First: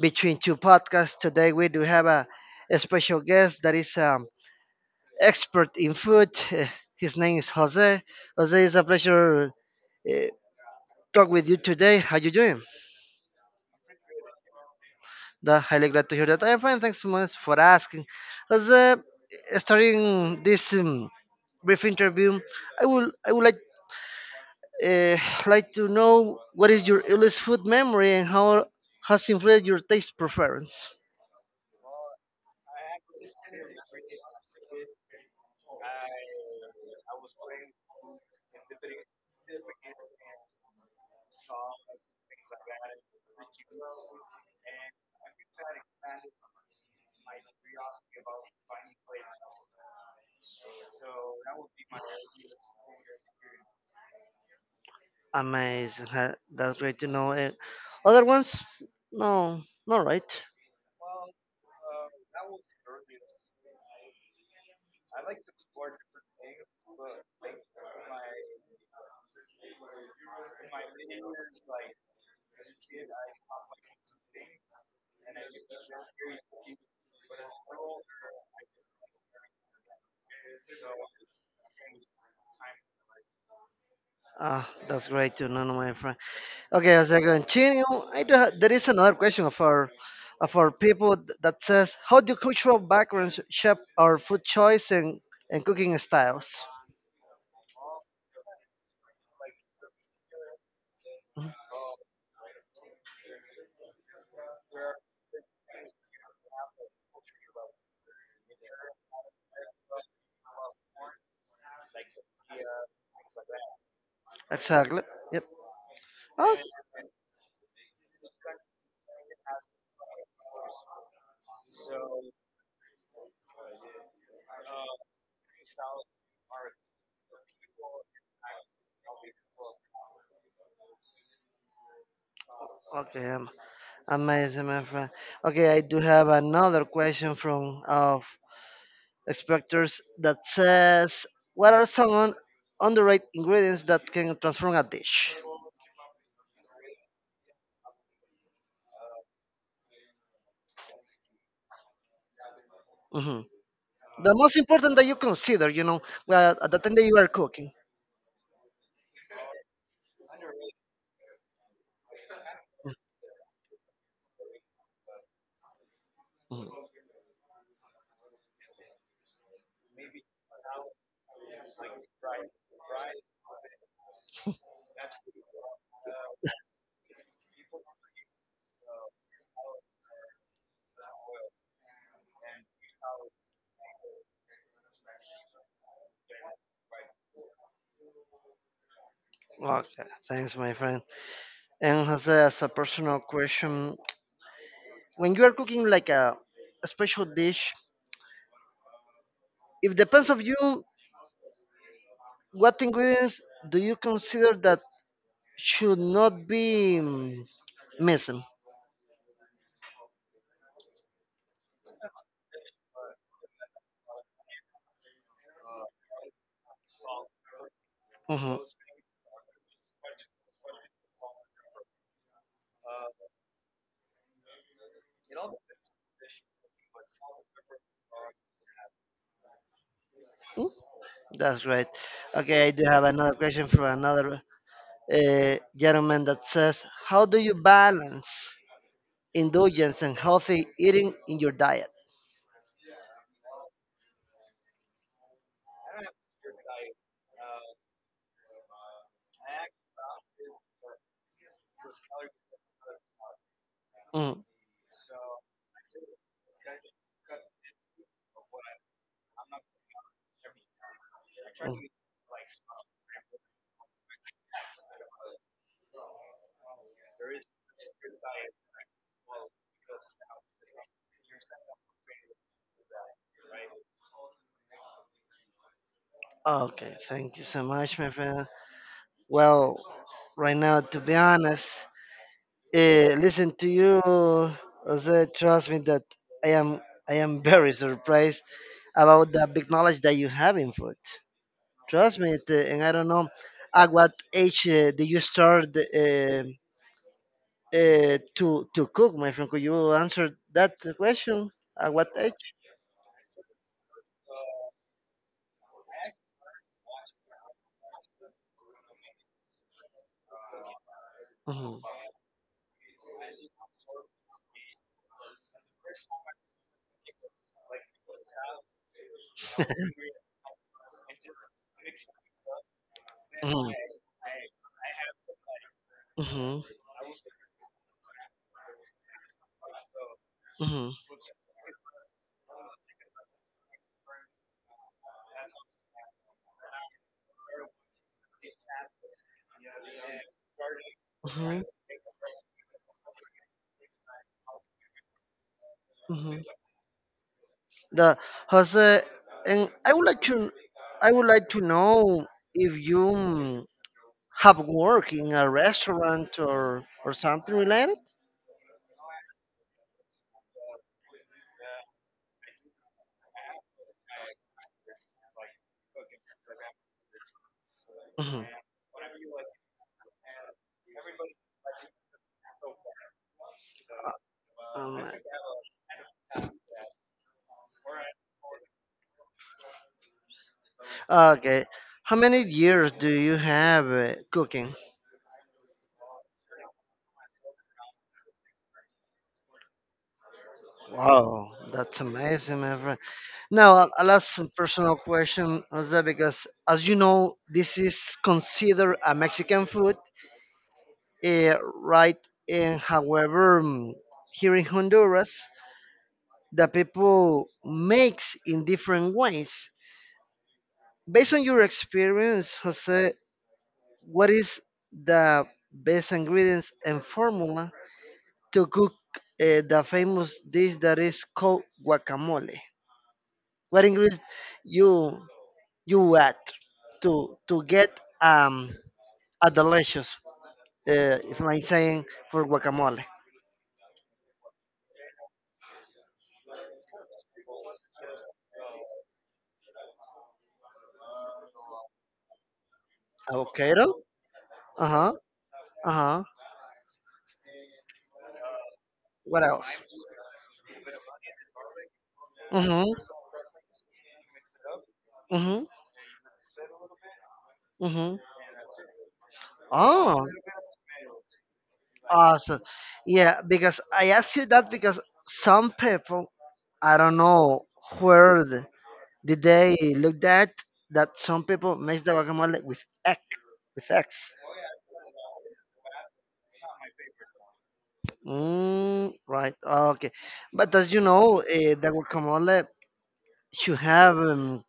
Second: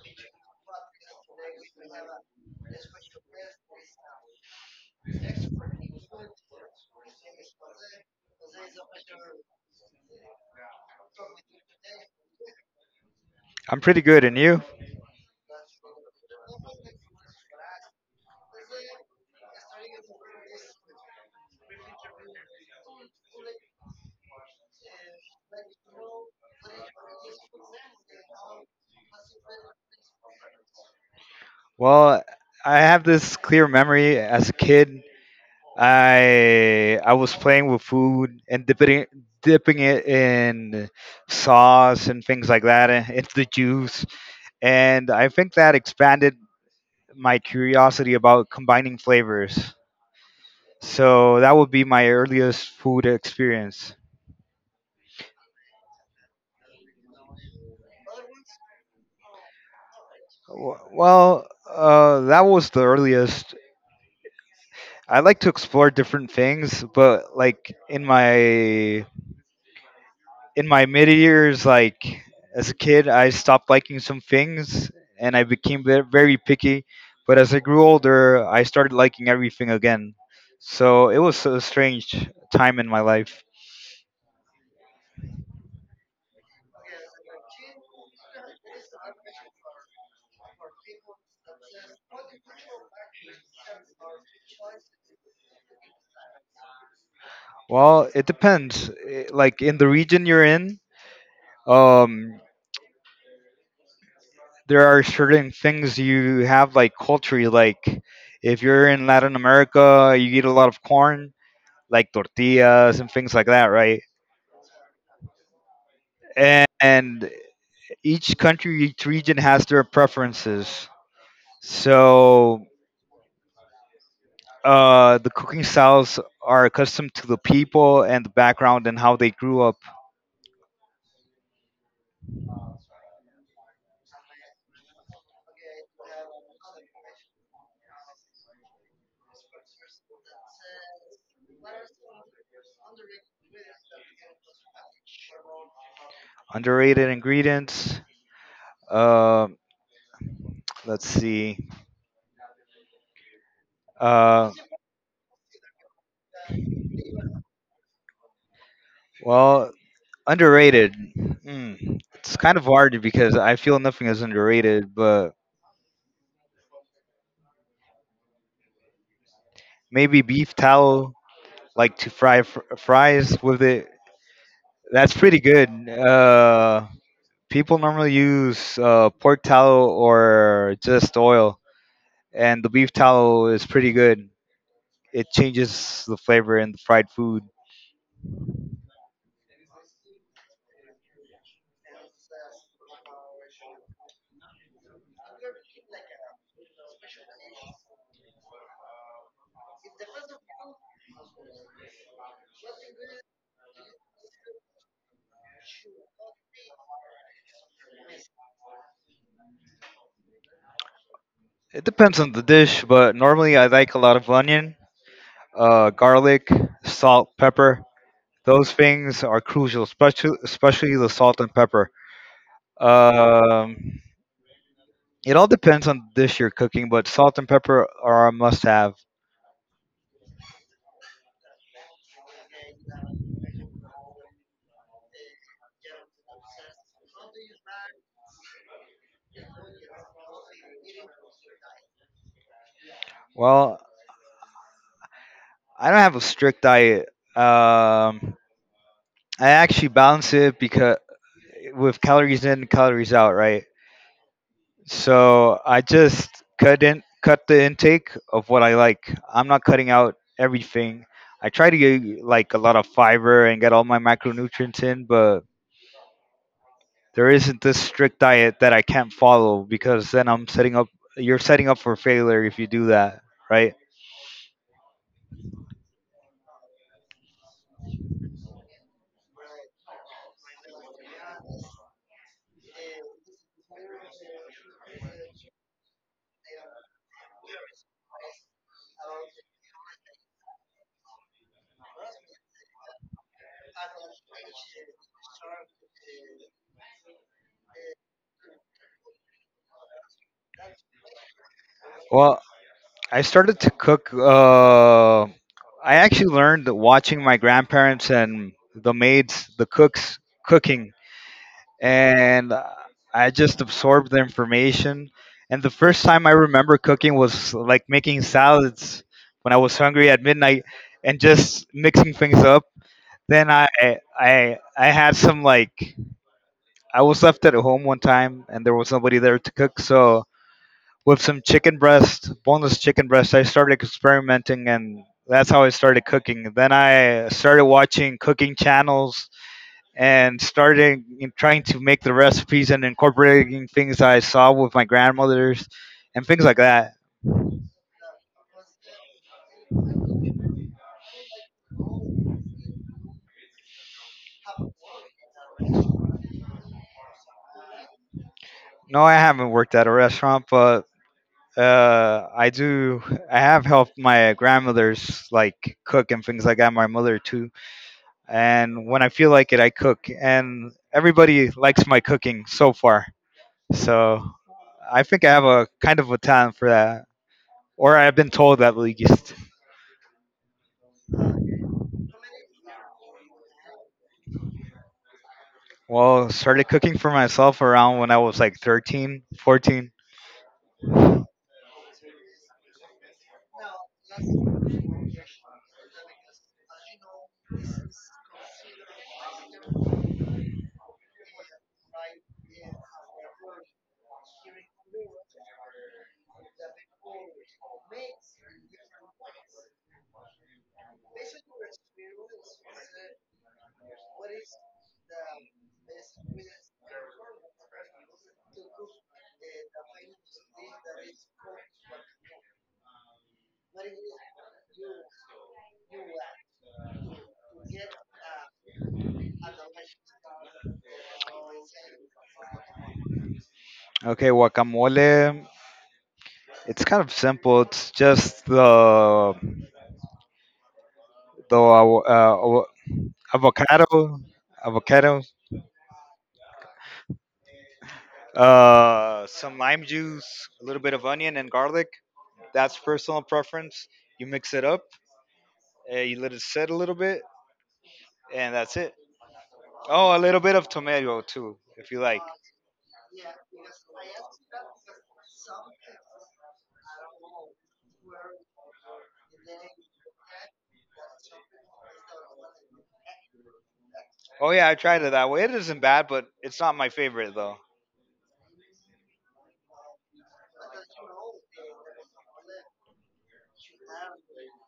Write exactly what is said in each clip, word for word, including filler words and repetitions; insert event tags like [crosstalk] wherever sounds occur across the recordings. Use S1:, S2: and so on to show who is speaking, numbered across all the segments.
S1: Between Two podcast. Today, we do have a, a special guest that is um, expert in food. [laughs] Eh, His name is Jose. Jose, it's a pleasure uh, talk with you today. How you doing?
S2: I'm pretty good, and you?
S1: That, highly glad to hear that. I'm fine. Thanks so much for asking. Jose, eh, starting this um, brief interview, I would I would like uh, like to know what is your earliest food memory and how has influenced your taste preference.
S2: Well, I have this clear memory as a kid. I I was playing with food and dipping it, dipping it in sauce and things like that and into the juice, and I think that expanded my curiosity about combining flavors. So that would be my earliest food experience.
S1: Amazing. huh, That's great to know. Eh, other ones? No, not right.
S2: W- Well, uh, that was the earliest. I like to explore different things, but like in my in my mid years, like as a kid, I stopped liking some things and I became ve- very picky. But as I grew older, I started liking everything again. So it was a strange time in my life.
S1: Ah, that's great to know, my friend. Okay, as I continue, I do ha- there is another question for, uh, for people th- that says, how do cultural backgrounds shape our food choice and, and cooking styles?
S2: Well, it depends. I- Like in the region you're in,
S1: Mhm.
S2: um, there are certain things you have like culturally. Like if you're in Latin America, you eat a lot of corn like tortillas and things like that, right?
S1: Exactly. Yep. Oh,
S2: And, and each country, each region has their preferences. So uh, the cooking styles are accustomed to the people and the background and how they grew up.
S1: okay. am- Amazing, my friend. Okay, I do have another question from uh, Expectors that says what are some un- underrated ingredients that can transform a dish.
S2: Underrated ingredients. Uh, let's see.
S1: Mhm. The
S2: Uh,
S1: most important that you consider, you know, well, at the time that you are cooking.
S2: well, underrated. Mm, it's kind of hard because I feel nothing is underrated, but
S1: Mhm.
S2: maybe beef tallow, like to fry fr- fries with it. That's pretty good. Uh, people normally use uh, pork tallow or just oil, and the beef tallow is pretty good. It changes the flavor in the fried food.
S1: Okay, thanks, my friend. And Jose, as a personal question, when you are cooking like a, a special dish, it depends of you what ingredients do you consider that should not be mm, missing.
S2: It depends on the dish, but normally I like a lot of onion, uh, garlic, salt, pepper.
S1: Mhm.
S2: Those things are crucial, especially especially the salt and pepper. Um, it all depends on the dish you're cooking, but salt and pepper are a must-have.
S1: That's right. Okay, I do have another question from another uh, gentleman that says, "How do you balance indulgence and healthy eating in your diet?"
S2: Well, I don't have a strict diet. Um, I actually balance it because with calories in, calories out, right?
S1: Mm,
S2: So I just couldn't cut the intake of what I like. I'm not cutting out everything. I try to
S1: mm.
S2: get like a lot of fiber and get all my macronutrients in, but there isn't this strict diet that I can't follow because then I'm setting up. You're setting up for failure if you do that, right?
S1: Okay, thank you so much, my friend. Well, right now, to be honest, uh, listen to you, Jose, trust me that I am I am very surprised about the big knowledge that you have in food. Trust me, it, uh, and I don't know at what age uh, did you start uh, uh, to to cook, my friend? Could you answer that question? At what
S2: Well.
S1: age?
S2: I started to cook. Uh, I actually learned that watching my grandparents and the maids, the cooks cooking,
S1: Mhm,
S2: and uh, I just absorbed the information. And the first time I remember cooking was like making salads when I was hungry at midnight and just mixing things up. Then
S1: mhm,
S2: I I I had some like
S1: mhm,
S2: I was left at home one time and there was nobody there to cook, so
S1: mhm,
S2: with some chicken breast, boneless chicken breast. I started experimenting, and that's how I started cooking. Then I started watching cooking channels and started in trying
S1: mhm,
S2: to make the recipes and incorporating things I saw with my grandmothers and
S1: mhm.
S2: things like that.
S1: The Jose, and I would like to, I would like to know if you mm, have worked in a restaurant or or something related.
S2: No, I haven't worked at a restaurant, but uh, I do. I have helped my grandmothers like cook and things like that. My mother too.
S1: Mhm.
S2: And when I feel like it, I cook. And everybody likes my cooking so far. So I
S1: Um,
S2: think I have a kind of a talent for that, or I've been told at least.
S1: okay. How many years do you have uh, cooking?
S2: Well, started cooking for myself around when I was like thirteen, fourteen.
S1: Wow, that's amazing, my friend. Now, a a last personal question is that because, as you know, this is considered a Mexican food, uh, right? And however, mm, here in Honduras, the people makes in different ways. Based on your experience, Jose, what is the best ingredients and formula to cook uh, the famous dish that is called guacamole. What ingredients you you add to to get um a delicious uh, if I'm saying for guacamole?
S2: Okay, guacamole. It's kind of simple. It's just the the uh, uh,
S1: Avocado.
S2: avocado,
S1: Uh huh.
S2: avocado,
S1: Uh huh.
S2: uh,
S1: What
S2: some
S1: else?
S2: lime juice, a little bit of onion and garlic. That's
S1: Mm-hmm.
S2: personal preference. You mix it up.
S1: Mm-hmm.
S2: Uh, you let it sit a little bit,
S1: Mm-hmm.
S2: and that's it. Oh, a
S1: Oh,
S2: little bit of tomato too, if you like.
S1: awesome. Yeah, because I asked you that because some people I don't know where the, did they look at that some people mix the guacamole with egg, with eggs?
S2: Oh yeah, I tried it that way. It isn't bad, but it's not my favorite though.
S1: Mm, right. Okay. But as you know, uh, the guacamole should have um,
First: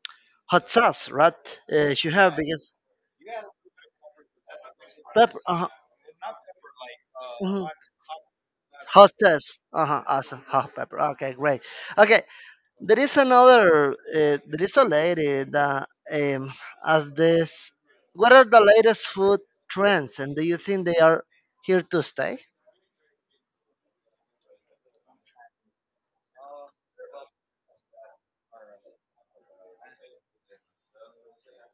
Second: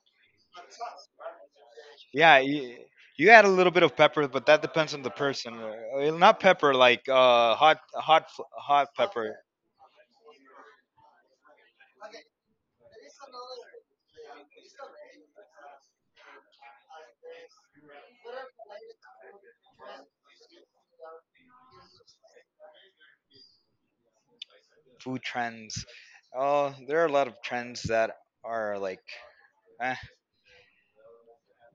S1: hot sauce, right? Uh, should have
S2: Yeah,
S1: because
S2: you, you add a little bit of pepper, but that depends on the
S1: pepper.
S2: person.
S1: Uh-huh.
S2: Uh, eh, Not pepper like uh
S1: Mhm.
S2: hot hot f- hot
S1: Hot
S2: pepper.
S1: sauce. Uh-huh. Awesome. Hot pepper. Okay. Great. Okay. There is another. Uh, there is a lady that um, as this. What are the latest food trends, and do you think they are here to stay?
S2: Food trends. Oh, there are a lot of trends that are like eh,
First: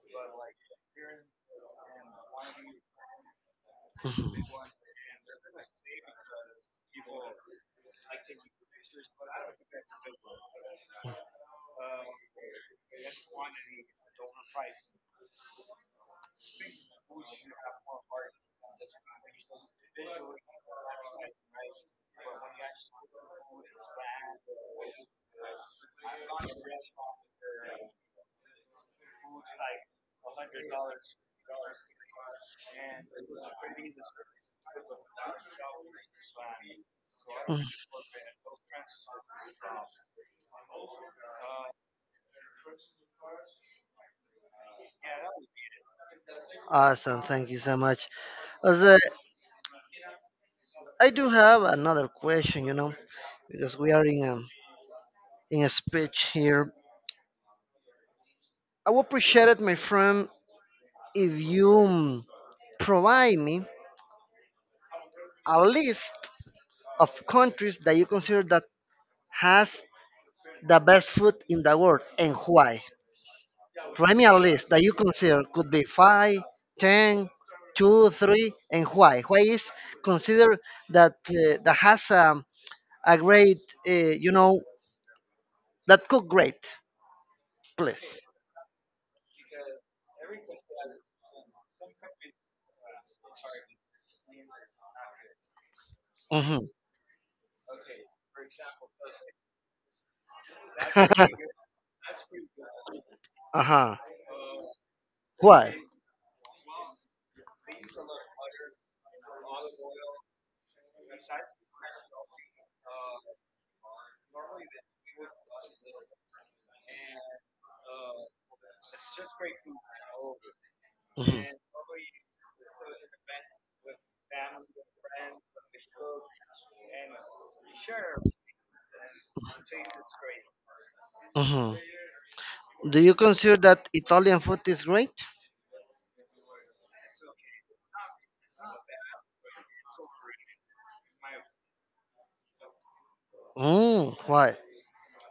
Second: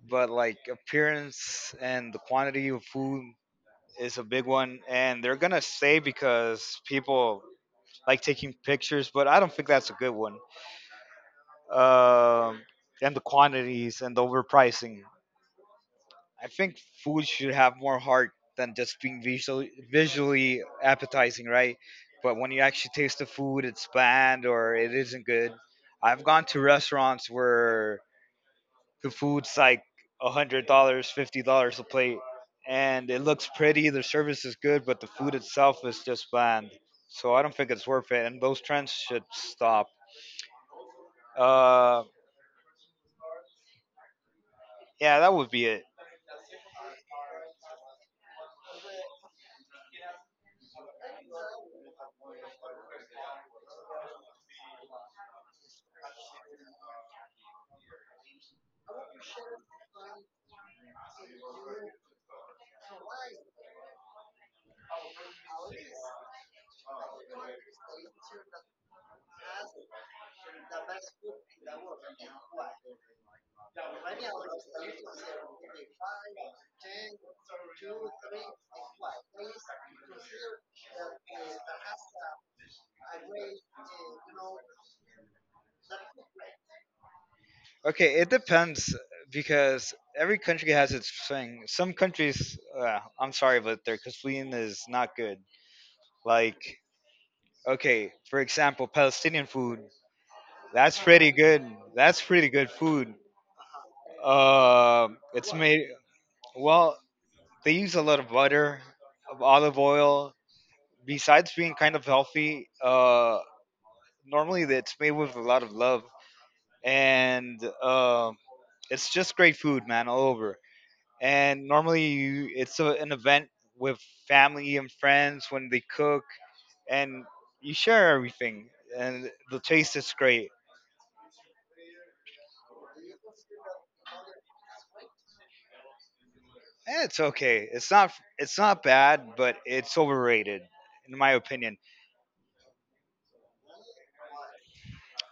S2: but like appearance and the quantity of food is a big one, and they're gonna say because people like taking pictures, but I don't think that's a good one. Um, and the quantities and the overpricing. I think food should have more heart than just being visually visually appetizing, right? But when you actually taste the food, it's bland or it isn't good. I've gone to restaurants where the food's like a hundred dollars, fifty dollars a plate, and it looks pretty. The service is good, but the food itself is just bland. So I don't
S1: Mm.
S2: think it's worth it, and those trends should stop. Uh, yeah, that would be it.
S1: Awesome. Thank you so much. As I, I do have another question, you know, because we are in a, in a speech here. I would appreciate it, my friend, if you mm, provide me a list of countries that you consider that has the best food in the world and why. Premier list that you consider could be five, ten, two, three, and why? Why is considered that uh, that has um, a great, uh, you know, that cook great,
S2: Okay,
S1: please.
S2: it depends because every country has its thing. Some countries, uh, I'm sorry, but their cuisine is not good.
S1: Hmm.
S2: Like, okay, for example, Palestinian food. That's pretty
S1: [laughs]
S2: good. That's pretty good food.
S1: Uh-huh.
S2: Um, it's
S1: Why?
S2: made well. They use a lot of butter, of olive oil. Besides being kind of healthy, uh, normally it's made with a lot of love, and um it's just great food, man, all over.
S1: Hmm.
S2: And normally you, it's a, an event with family and friends when they cook, and you share everything, and the taste is great.
S1: Hmm. Do you consider that Italian food is great?
S2: Eh, It's okay. It's not. It's not bad, but it's overrated, in my opinion.
S1: Mm, why?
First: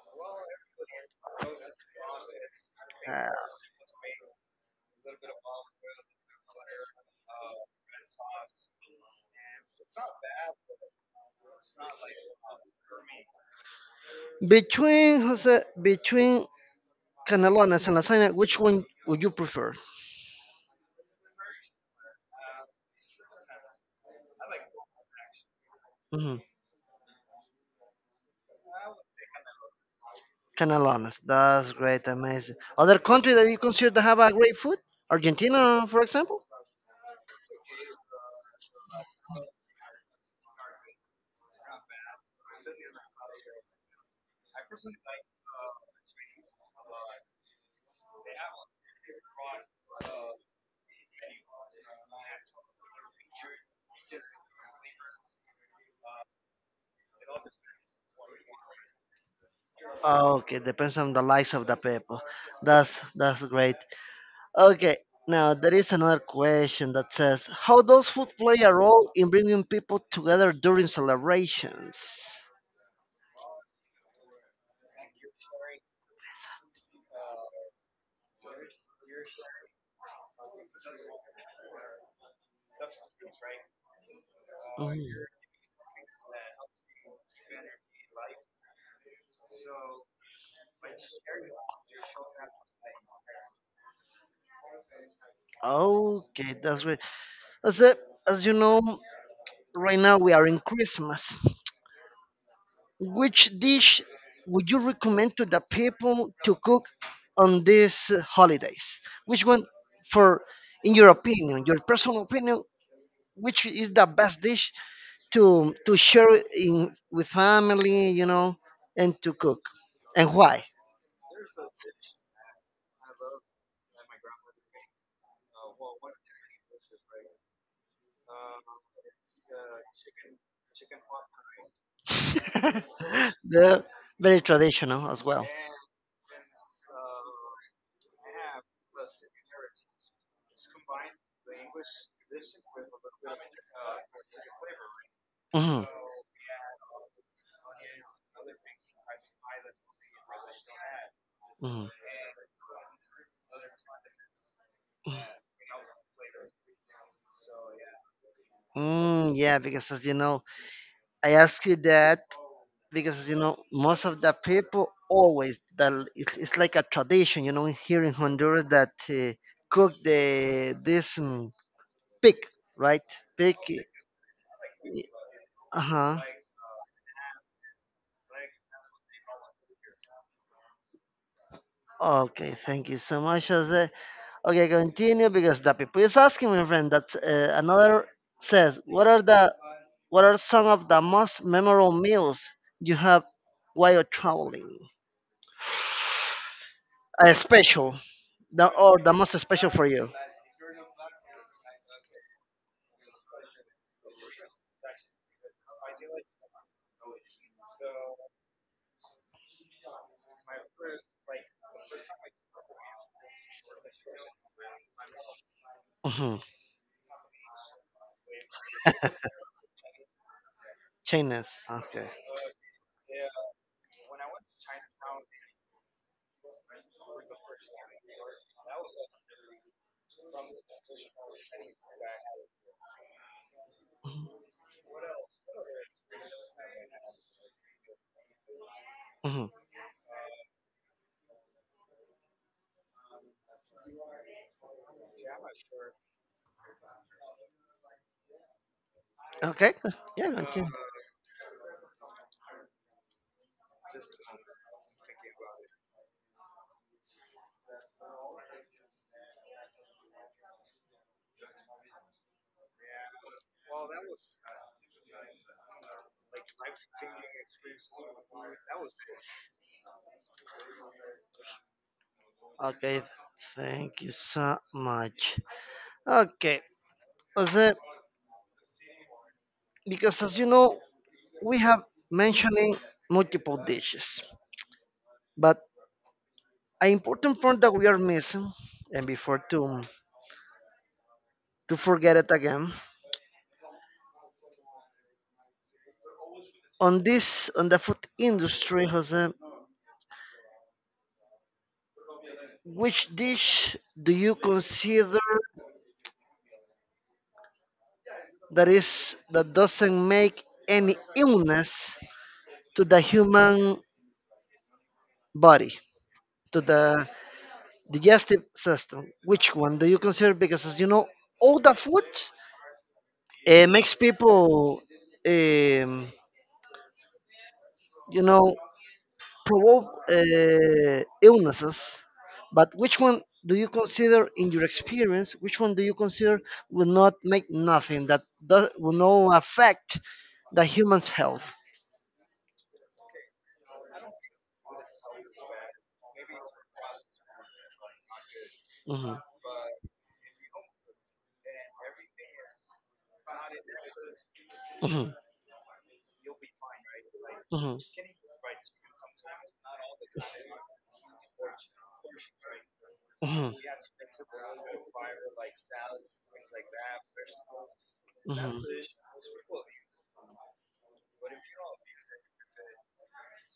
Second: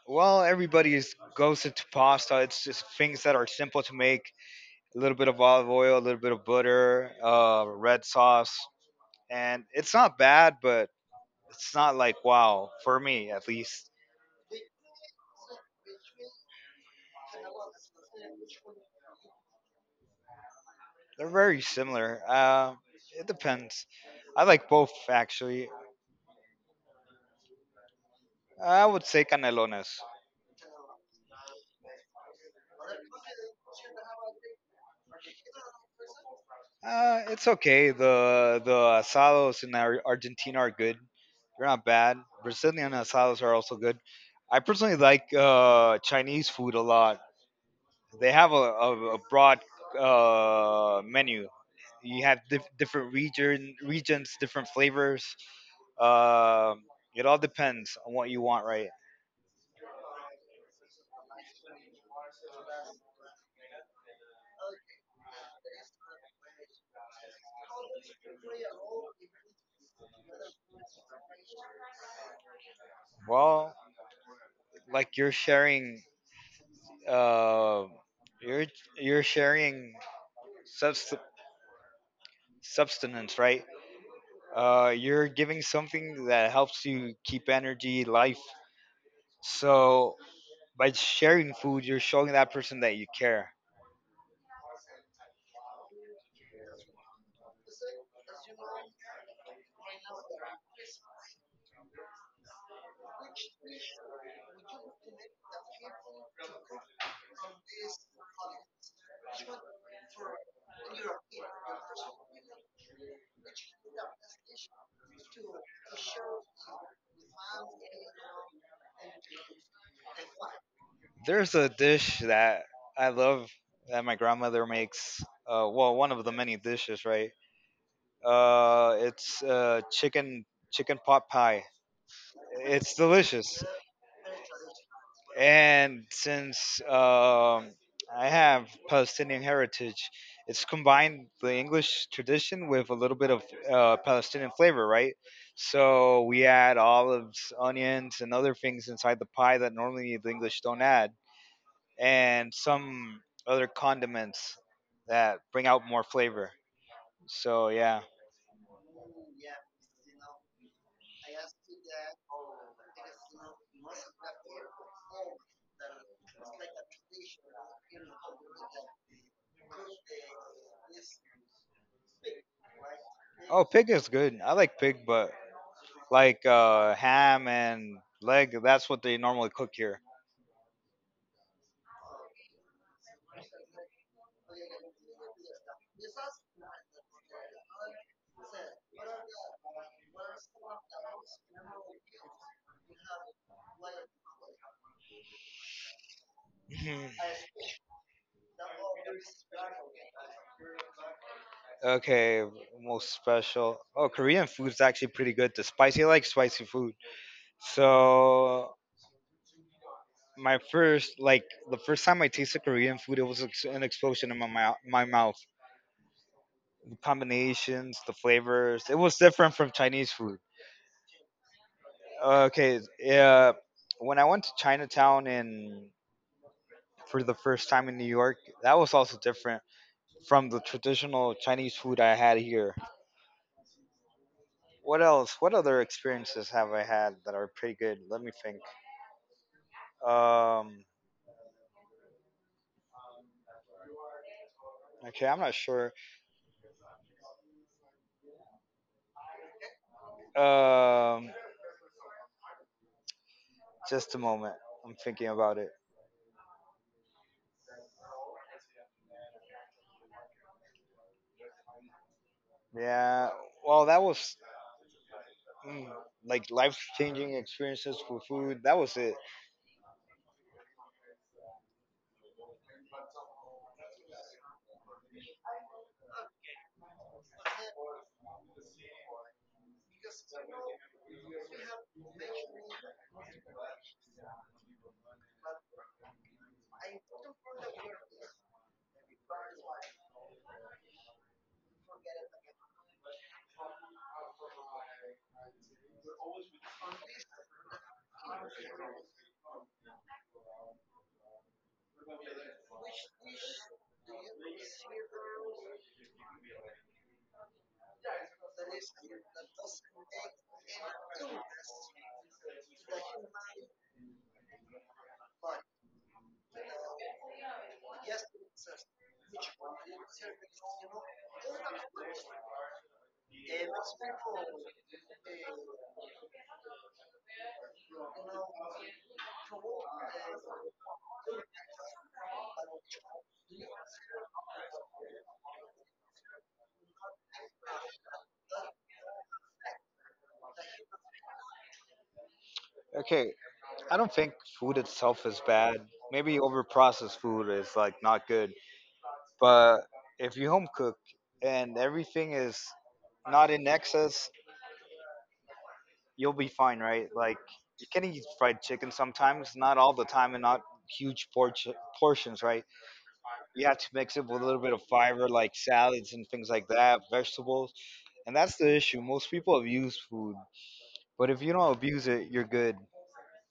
S2: Well, everybody's goes into pasta. It's just things
S1: Uh,
S2: that are simple to make. A little bit of olive oil, a little bit of butter, uh, red sauce, and it's not bad, but it's not like wow for me at least.
S1: between Jose, between cannelloni and lasagna, which one would you prefer?
S2: They're very similar. Uh, it depends. I like both actually. I would say canelones.
S1: Canelones. That's great, amazing. Other country that you consider to have a great food? Argentina, for example?
S2: Uh, it's okay. The the asados in Ar- Argentina are good. They're not bad. Brazilian asados are also good. I personally like uh, Chinese food a lot. They have a, a, a broad uh, menu. You have diff- different region regions, different flavors. Um, it all depends on what you want, right?
S1: Ah, okay, depends on the likes of the people. That's that's great. Okay, now there is another question that says, how does food play a role in bringing people together during celebrations?
S2: Well, like you're sharing, uh, you're you're sharing subst- substance, right? Uh,
S1: Mhm.
S2: you're giving something that helps you keep energy, life. So by sharing food, you're showing that person that you care.
S1: Okay, that's great. As, as you know, right now we are in Christmas. Which dish would you recommend to the people to cook on these uh, holidays? Which one, for in your opinion, your personal opinion, which is the best dish to to share in with family, you know, and to cook, and why?
S2: There's a dish that I love that my grandmother makes. Uh, well, one of the many dishes, right? Uh, it's uh, chicken chicken pot pie.
S1: [laughs]
S2: It's delicious.
S1: The very traditional as well.
S2: And since um, I have Palestinian heritage, it's combined the English tradition with a little bit of uh, Palestinian flavor, right?
S1: Mhm,
S2: So we add olives, onions, and other things inside the pie that normally the English don't add,
S1: mhm.
S2: and some other condiments that bring out more flavor. So yeah.
S1: Mm, yeah, because as you know, I asked you that because you know most of the people always that l- it's, it's like a tradition you know here in Honduras that uh, cook the this um, pig right pig
S2: Oh, pig is good. I like pig, but
S1: uh-huh
S2: like uh, ham and leg, that's what they normally cook here.
S1: okay thank you so much, Jose. Okay, continue because the people is asking my friend that's uh, another says what are the what are some of the most memorable meals you have while traveling
S2: [clears throat] Mhm.
S1: a special. The or the most special for you?
S2: Okay, most special. Oh, Korean food's actually pretty good. The spicy, I like spicy food. So my first, like the first time I tasted Korean food, it was ex- an explosion in my mouth. My mouth.
S1: Mm-hmm.
S2: The combinations, the flavors, it was different from Chinese food.
S1: Chinese. Okay.
S2: Okay. Yeah. When I went to Chinatown in for the first time in New York, that was also different from the traditional Chinese food I had here.
S1: Mm-hmm.
S2: What else? What other experiences have I had that are pretty good? Let me think.
S1: Mm-hmm.
S2: Um. Okay, I'm not sure.
S1: Okay. Yeah. Okay.
S2: Um. Just a moment. I'm thinking about it. Yeah. Well, that was mm, like life-changing experiences for food. That was it.
S1: Okay. Thank you so much. Okay. Jose, because as you know, we have mentioning multiple dishes, but an important point that we are missing, and before to to forget it again, on this on the food industry, Jose, which dish do you consider that is that doesn't make any illness to the human body, to the digestive system? Which one do you consider? Because as you know, all the food uh, makes people, um, you know, provoke uh, illnesses, but which one do you consider, in your experience, which one do you consider will not make nothing that does, will not affect the human's health?
S2: Okay. I don't think food itself is bad. Maybe overprocessed food is like not good.
S1: Mhm,
S2: But if you home cook and everything is not in excess,
S1: mhm,
S2: you'll be fine, right? Like
S1: mhm,
S2: you can eat fried chicken sometimes, not all the time and not huge por- portions, right? You have to mix it with a little bit of fiber like salads and things like that, vegetables.
S1: mhm,
S2: And that's the
S1: mhm.
S2: issue. Most people abuse food, but if you don't abuse it, you're good.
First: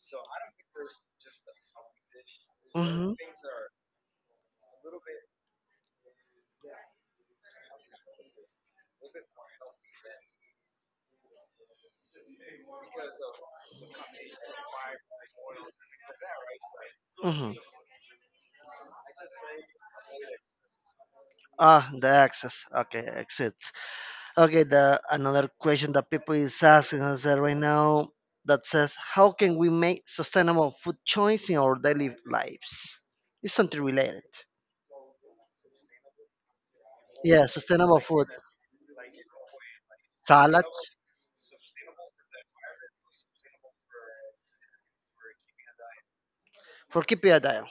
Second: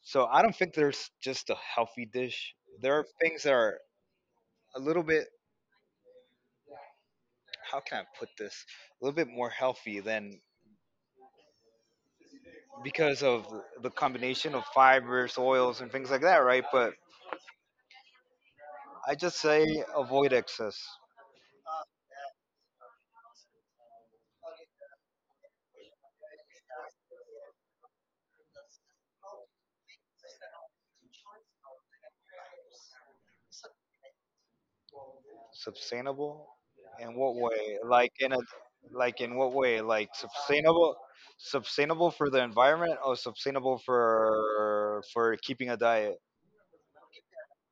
S2: So I don't think there's just a healthy dish. There are
S1: Hmm.
S2: things that are a little bit, how can I put this, a little bit more healthy than, because of the combination of fibers, oils, and things like that, right? But
S1: Hmm.
S2: I just say avoid excess.
S1: Ah, the access. Okay, exit. Okay, the another question that people is asking us uh, right now that says, how can we make sustainable food choice in our daily lives? It's something related.
S2: Sustainable in what
S1: Yeah,
S2: way?
S1: sustainable
S2: Like
S1: food,
S2: in a, like in what way? Like
S1: salads
S2: sustainable, sustainable for the environment or sustainable for for keeping a diet?
S1: for Kipia Daya.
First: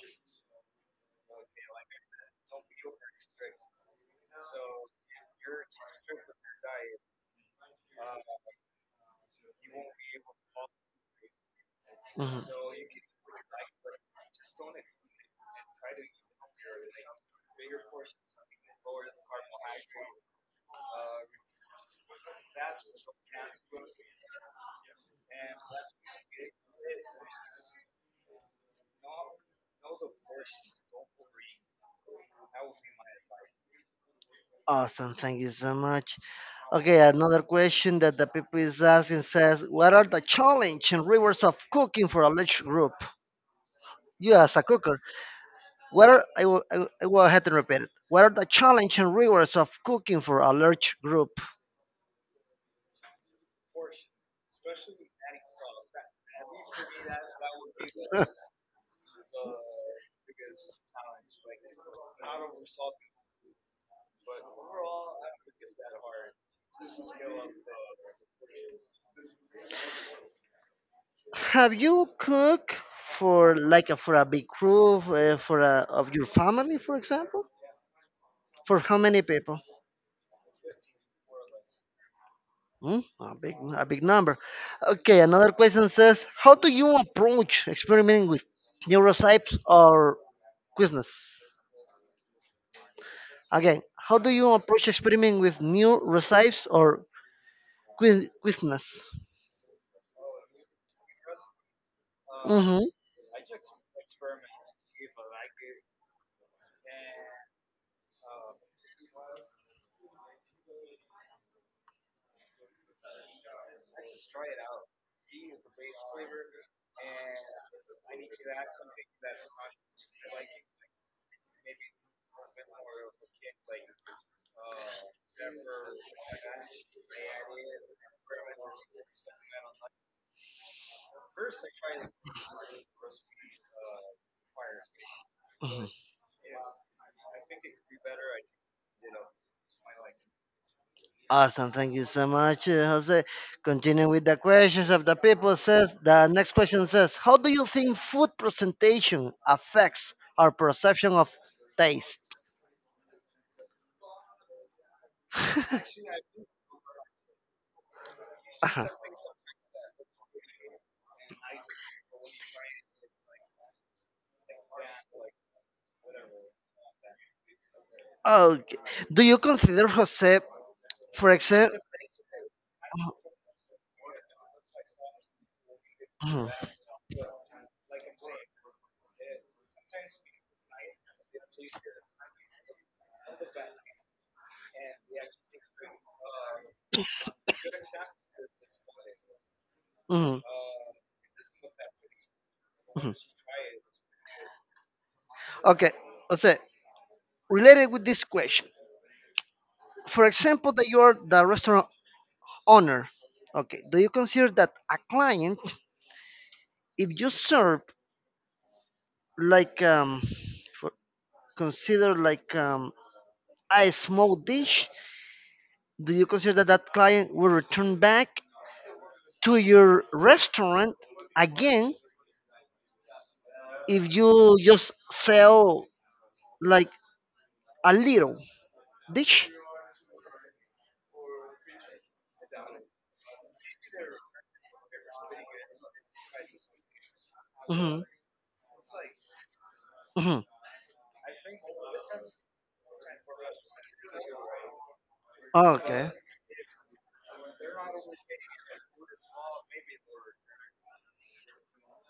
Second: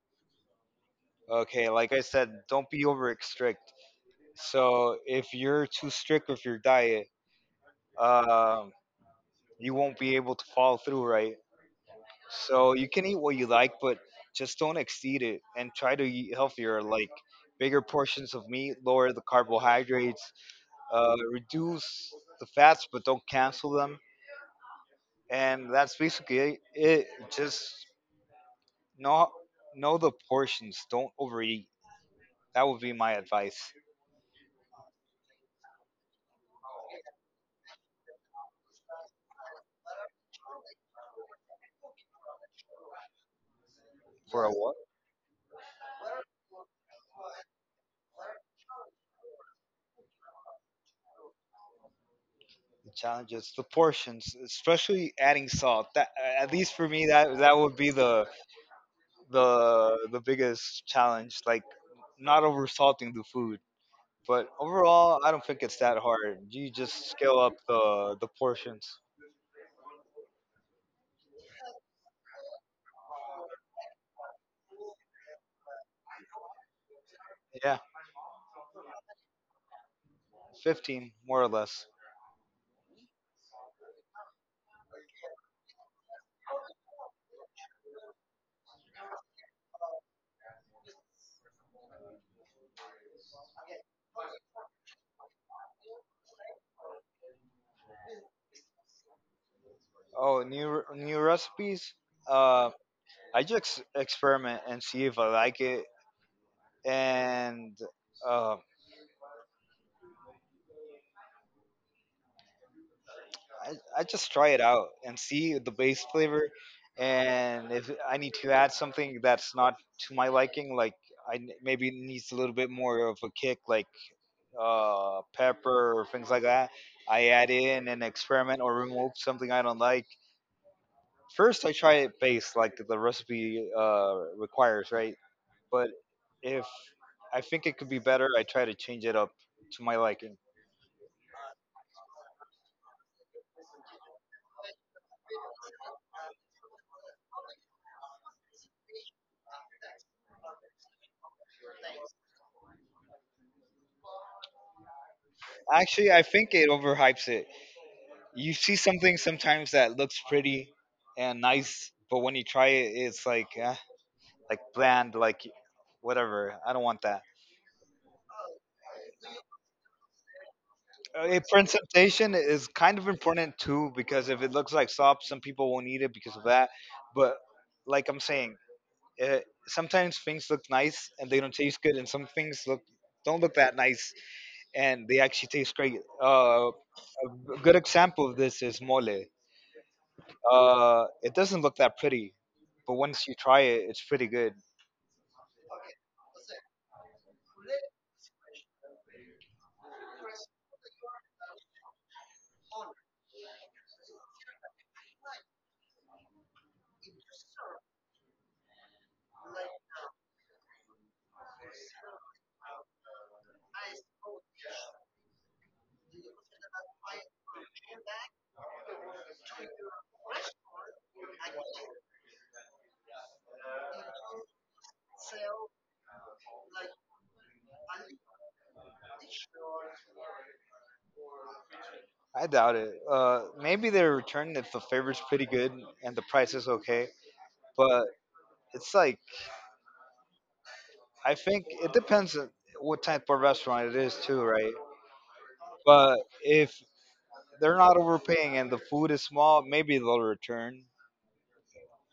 S2: Okay, like I said, don't be over strict. So if you're too strict with your diet, um you won't be able to follow through, right?
S1: Mhm.
S2: So you can eat what you like, but just don't exceed it and try to eat healthier, like bigger portions of meat, lower the carbohydrates, uh, reduce the fats, but don't cancel them. And that's basically it. Just know know the portions. Don't overeat. That would be my advice.
S1: Awesome, thank you so much. Okay, another question that the people is asking says, what are the challenge and rewards of cooking for a large group? You
S2: For a
S1: as a
S2: what?
S1: cooker, what are I will, I will I will ahead and repeat it. What are the challenge and rewards of cooking for a large group?
S2: The challenges, the portions, especially adding salt. That at least for me, that that would be the
S1: [laughs]
S2: the the biggest challenge. Like not over salting the food. But overall, I don't think it's that hard. You just scale up the the portions.
S1: Have you cooked for like a, for a big group uh, for a, of your family, for example?
S2: Yeah,
S1: For how many people?
S2: fifteen more or less.
S1: Hmm? A big a big number. Okay, another question says, how do you approach experimenting with neurotypes or quizness? Again, how do you approach experimenting with new recipes or quiz- quizness?
S2: Oh, new re- new recipes. Uh,
S1: Mm-hmm.
S2: I just experiment and see if I like it, and uh, I I just try it out and see the base flavor, and if I need to add something that's not to my liking, like I n- maybe it needs a little bit more of a kick, like uh, pepper or things like that. I add in and experiment or remove something I don't like. First, I try it based like the recipe uh, requires, right?
S1: Mm-hmm.
S2: But if I think it could be better, I try to change it up to my liking.
S1: Awesome. Thank you so much, uh, Jose. Continuing with the questions of the people says the next question says, how do you think food presentation affects our perception of taste?
S2: Actually,
S1: [laughs]
S2: I think it overhypes it. You see
S1: Uh-huh.
S2: something sometimes that looks pretty and nice, but when you try it, it's like eh, like bland, like whatever. I don't want that.
S1: Okay. Do you consider Jose, for
S2: A
S1: example?
S2: presentation is kind of important too because if it looks like slop, some people won't eat it because of
S1: Mhm,
S2: that. But like I'm saying, uh sometimes things look nice and they don't taste good, and some things look don't look that nice and they actually taste great. Uh, a good example of this is mole.
S1: mhm,
S2: Uh, it doesn't look that pretty, but
S1: mhm.
S2: once you try it, it's pretty good.
S1: Okay, Jose, related with this question. For example, that you are the restaurant honor. Okay, do you consider that a client, if you serve like um, for, consider like um, a small dish, do you consider that that client will return back to your restaurant again if you just sell like a little dish?
S2: I doubt it. Uh, maybe they return if the flavor's pretty good and the price is okay,
S1: Hmm.
S2: but it's like
S1: Hmm.
S2: I think it depends on what type of restaurant it is too, right?
S1: Okay,
S2: But if they're not overpaying and the food is small, maybe they'll return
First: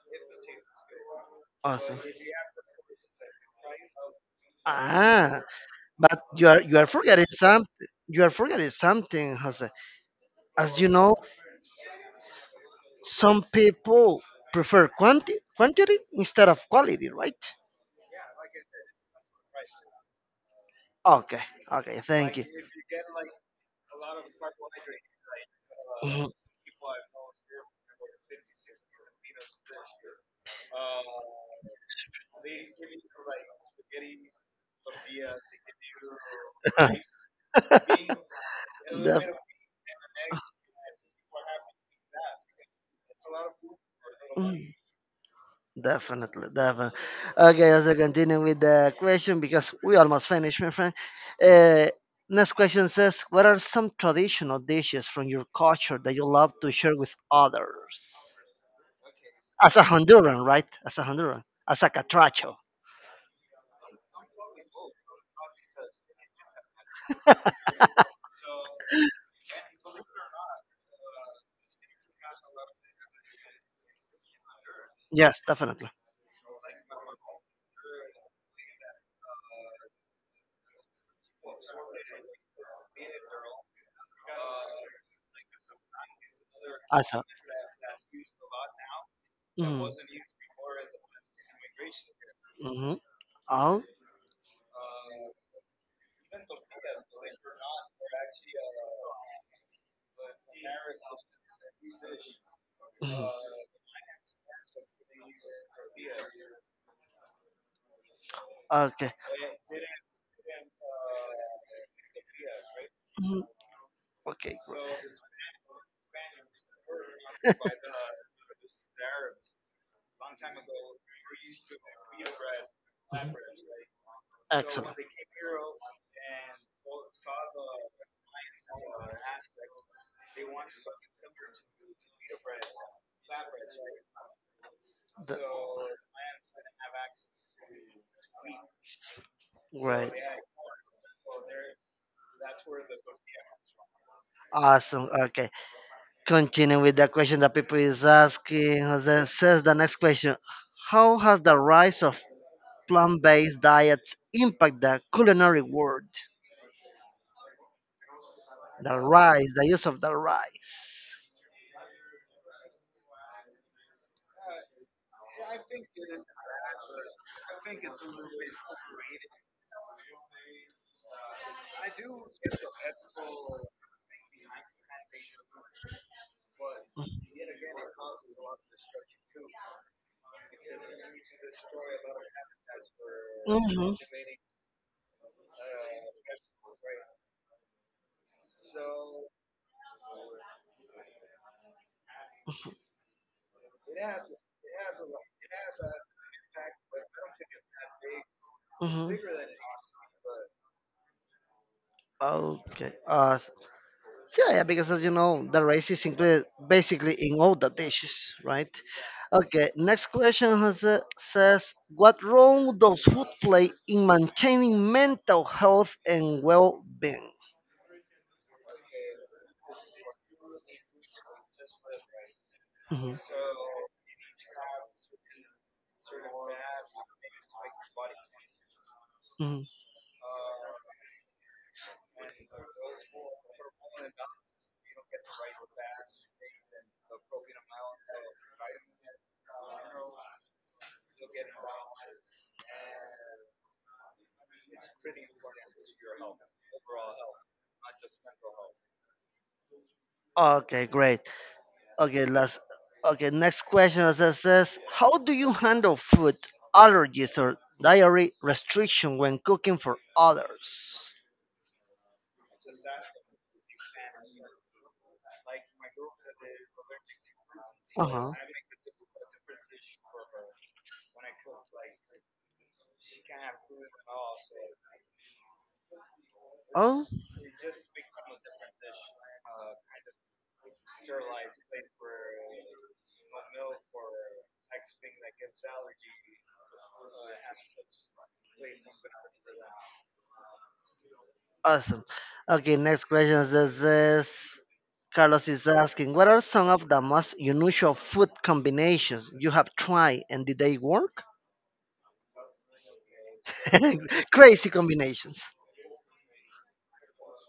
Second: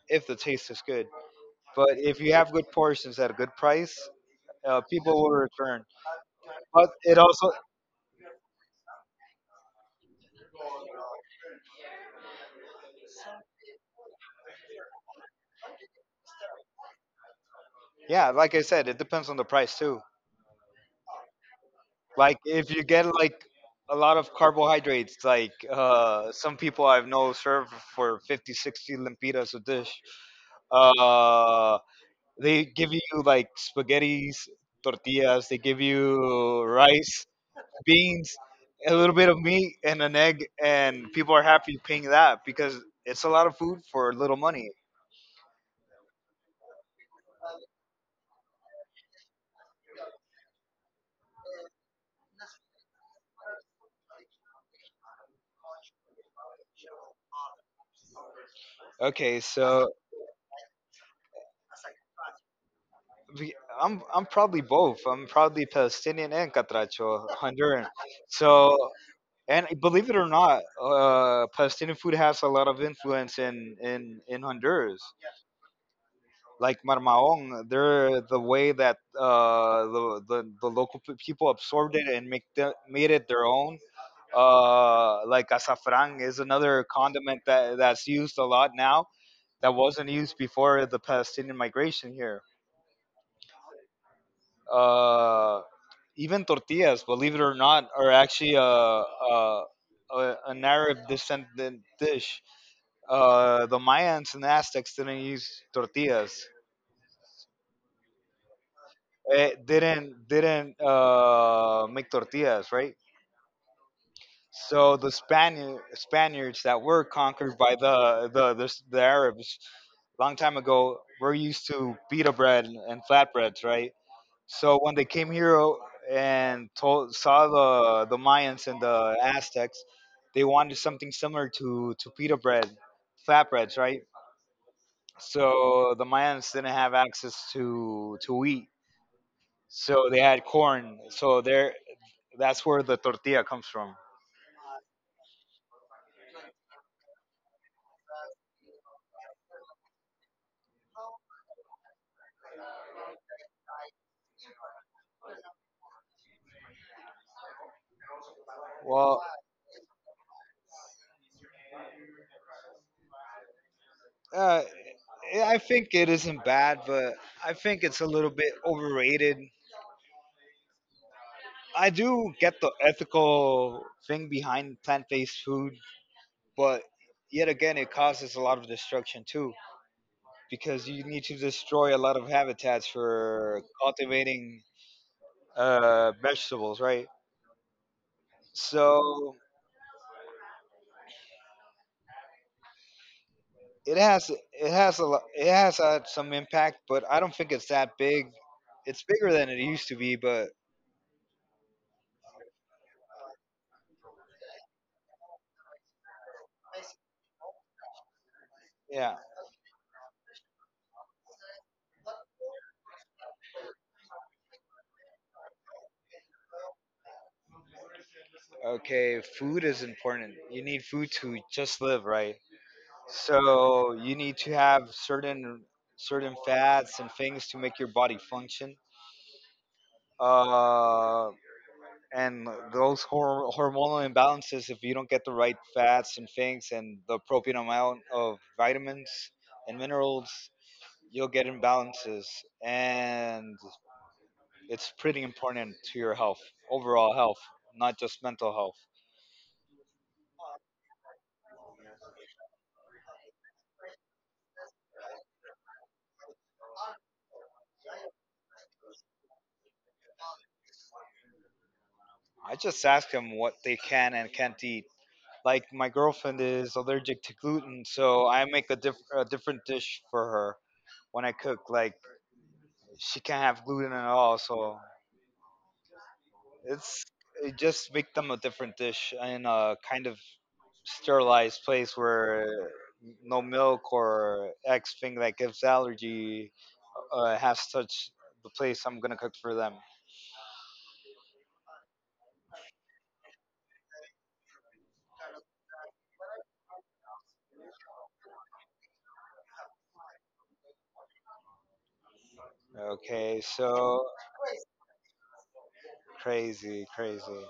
S2: if the taste is good. But
S1: awesome.
S2: if you have good portions at a good price, uh, people will
S1: Ah,
S2: return.
S1: but you are you are
S2: But it
S1: forgetting
S2: also,
S1: something. You are forgetting something, Jose. As you know, some people prefer quanti- quantity instead of quality, right?
S2: yeah, like I said, it depends on the price too.
S1: Okay, okay, thank
S2: Like
S1: you.
S2: if you get like a lot of carbohydrates, like
S1: Mhm.
S2: uh, some people I've know serve for fifty, sixty 60 lempiras a dish. Uh, They give you like spaghettis, tortillas. They give you
S1: [laughs]
S2: rice, beans, a little
S1: Def-
S2: bit of meat, and an egg, and people are happy paying that because it's a lot of food for little
S1: mm,
S2: money.
S1: Definitely, definitely. Okay, as I continue with the question because we almost finished, my friend. Uh, next question says, "What are some traditional dishes from your culture that you love to share with others?"
S2: Okay,
S1: As a
S2: so
S1: Honduran, right? As a Honduran, as a catracho.
S2: we- I'm I'm probably both. I'm probably Palestinian and Catracho, Honduran. So, and believe it or not, uh, Palestinian food has a lot of influence in in in Honduras.
S1: Yes, definitely.
S2: Like Marmaon, they're the way that uh, the, the the local pe- people absorbed it and make the, made it their own. Uh, like azafran is another
S1: As a.
S2: condiment that that's used a lot now that wasn't
S1: Mhm.
S2: used before the Palestinian migration here.
S1: Mm-hmm. Oh.
S2: Uh, even tortillas, believe it or not, are actually a a, a an Arab descendant dish.
S1: Mhm.
S2: Uh, the Mayans and Aztecs didn't use tortillas
S1: Okay.
S2: eh, didn't didn't uh, make tortillas, right?
S1: Hmm. Okay.
S2: So
S1: Great.
S2: the Spaniard, Spaniards that were conquered by the the, the the Arabs long time ago were used to pita bread and flatbreads, right? So when
S1: Excellent.
S2: they came here oh, and told, saw the the Mayans and the Aztecs, they wanted something similar to to pita bread, flatbreads, right?
S1: The-
S2: So the Mayans didn't have access to to wheat, so
S1: Great.
S2: they had corn. So their That's where the tortilla comes from.
S1: Awesome. Okay. Continue with the question that people is asking. Jose says the next question. How has the rise of plant-based diets impact the culinary world? The
S2: Well,
S1: rise, the use of the rice.
S2: uh, yeah, I think it isn't bad, but I think it's a little bit overrated. I do get the ethical thing behind plant-based food, but yet again, it causes a lot of destruction too, because you need to destroy a lot of habitats for
S1: Mm-hmm.
S2: cultivating uh, vegetables, right? So it has it has a lo- it has had some impact, but I don't think it's that big. It's
S1: Mm-hmm.
S2: bigger than it used to be, but
S1: Okay. Awesome. Yeah, yeah, because as you know, the rice is included basically in all the dishes, right?
S2: yeah.
S1: Okay, next question has, uh, says, what role does food play in maintaining mental health and well-being?
S2: Okay. Food is important. You need food to just live, right?
S1: Mhm,
S2: So you need to have certain certain fats and things to make your body function.
S1: mhm.
S2: Uh, and those hor- hormonal imbalances, if you don't get the right fats and things and the appropriate amount of vitamins and minerals, you'll get imbalances. And it's pretty important to your health, overall health, not just mental health.
S1: Okay, great. Okay, last. Okay, next question says, says, how do you handle food allergies or dietary restriction when cooking for others?
S2: I just ask them what they can and can't eat. Like my girlfriend is allergic to gluten,
S1: Uh
S2: so
S1: huh.
S2: I make a, diff- a different dish for her when I cook. Like she can't have gluten at all, so it's
S1: Oh,
S2: it just make them a different dish in a kind of sterilized place where uh, no milk or X thing that gives allergy uh, has touched the place I'm gonna cook for them.
S1: awesome. Okay, next question. This is Carlos is asking, what are some of the most unusual food combinations you have tried and did they work?
S2: Okay, so
S1: [laughs] Crazy combinations.
S2: crazy, crazy.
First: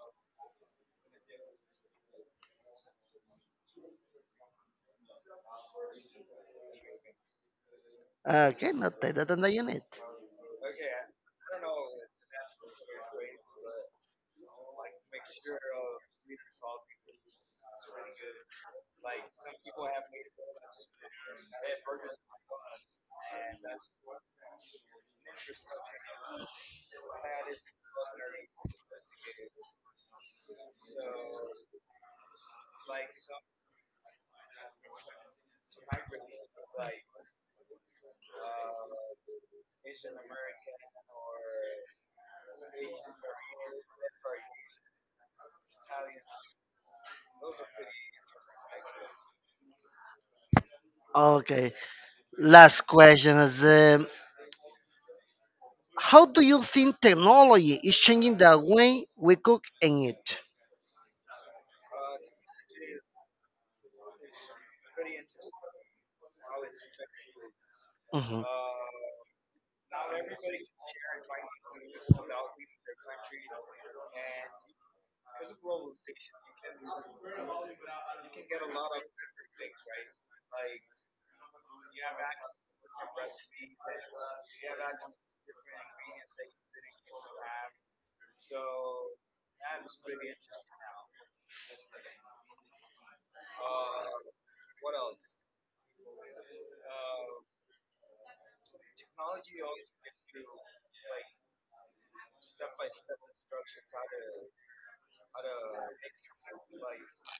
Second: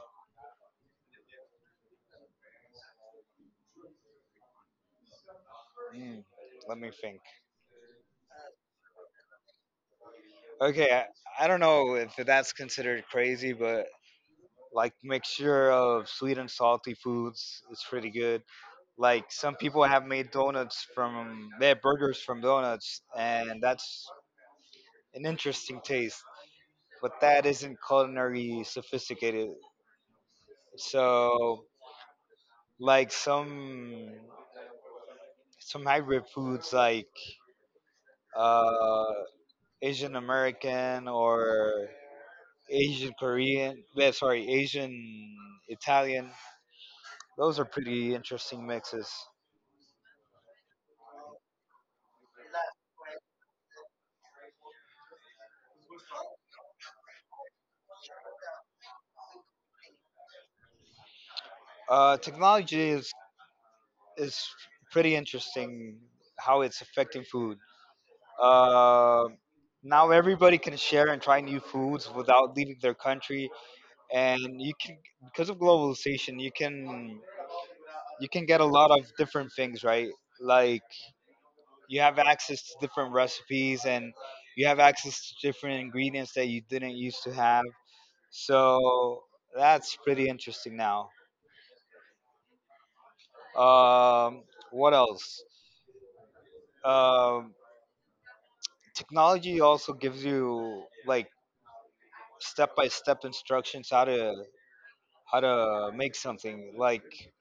S2: Mm, let me think.
S1: Okay, not take that on the unit.
S2: Okay, I, I don't know if that's considered crazy, but like mixture of sweet and salty foods is pretty good. Like some people have made donuts from they have burgers from donuts, and that's an interesting taste. But that isn't culinary sophisticated. So like some some hybrid foods like uh, Asian American or Asian Korean, yeah, sorry, Asian Italian. Those are pretty interesting mixes.
S1: Okay, last question is, um, how do you think technology is changing the way we cook and eat?
S2: Uh, technology is is pretty interesting how it's affecting food.
S1: Mhm.
S2: Uh, now everybody can share and try new foods without leaving their country, and you can because of globalization, you can you can get a lot of different things, right? Like you have access to different recipes and you have access to different ingredients that you didn't used to have. So that's pretty interesting now. Um, what else? Um, technology also gives you like step by step instructions how to how to make something. Like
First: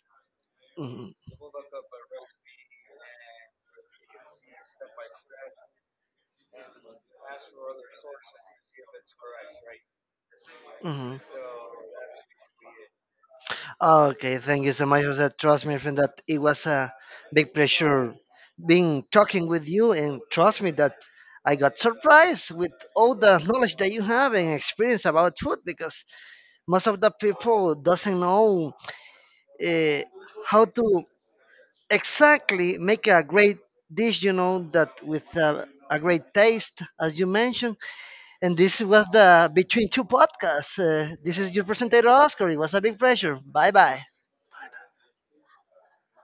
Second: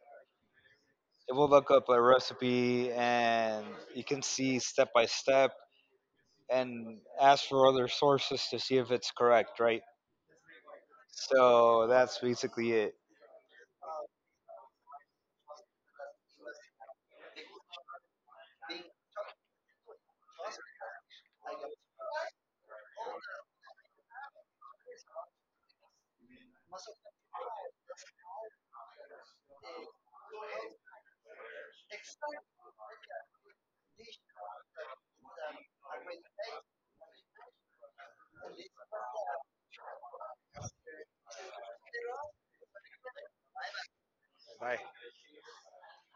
S1: Hmm.
S2: it will look up a recipe and you can see step by step and ask for other sources to see if it's correct, right?
S1: Hmm.
S2: So that's basically it.
S1: Okay, thank you so much, Jose. Trust me, friend, that it was a big pleasure being talking with you, and trust me that I got surprised with all the knowledge that you have and experience about food because most of the people doesn't know uh, how to exactly, make a great dish, you know, that with a, a great taste, as you mentioned. And this was the Between Two Podcasts. Uh, this is your presenter, Oscar. It was a big pleasure. Bye bye.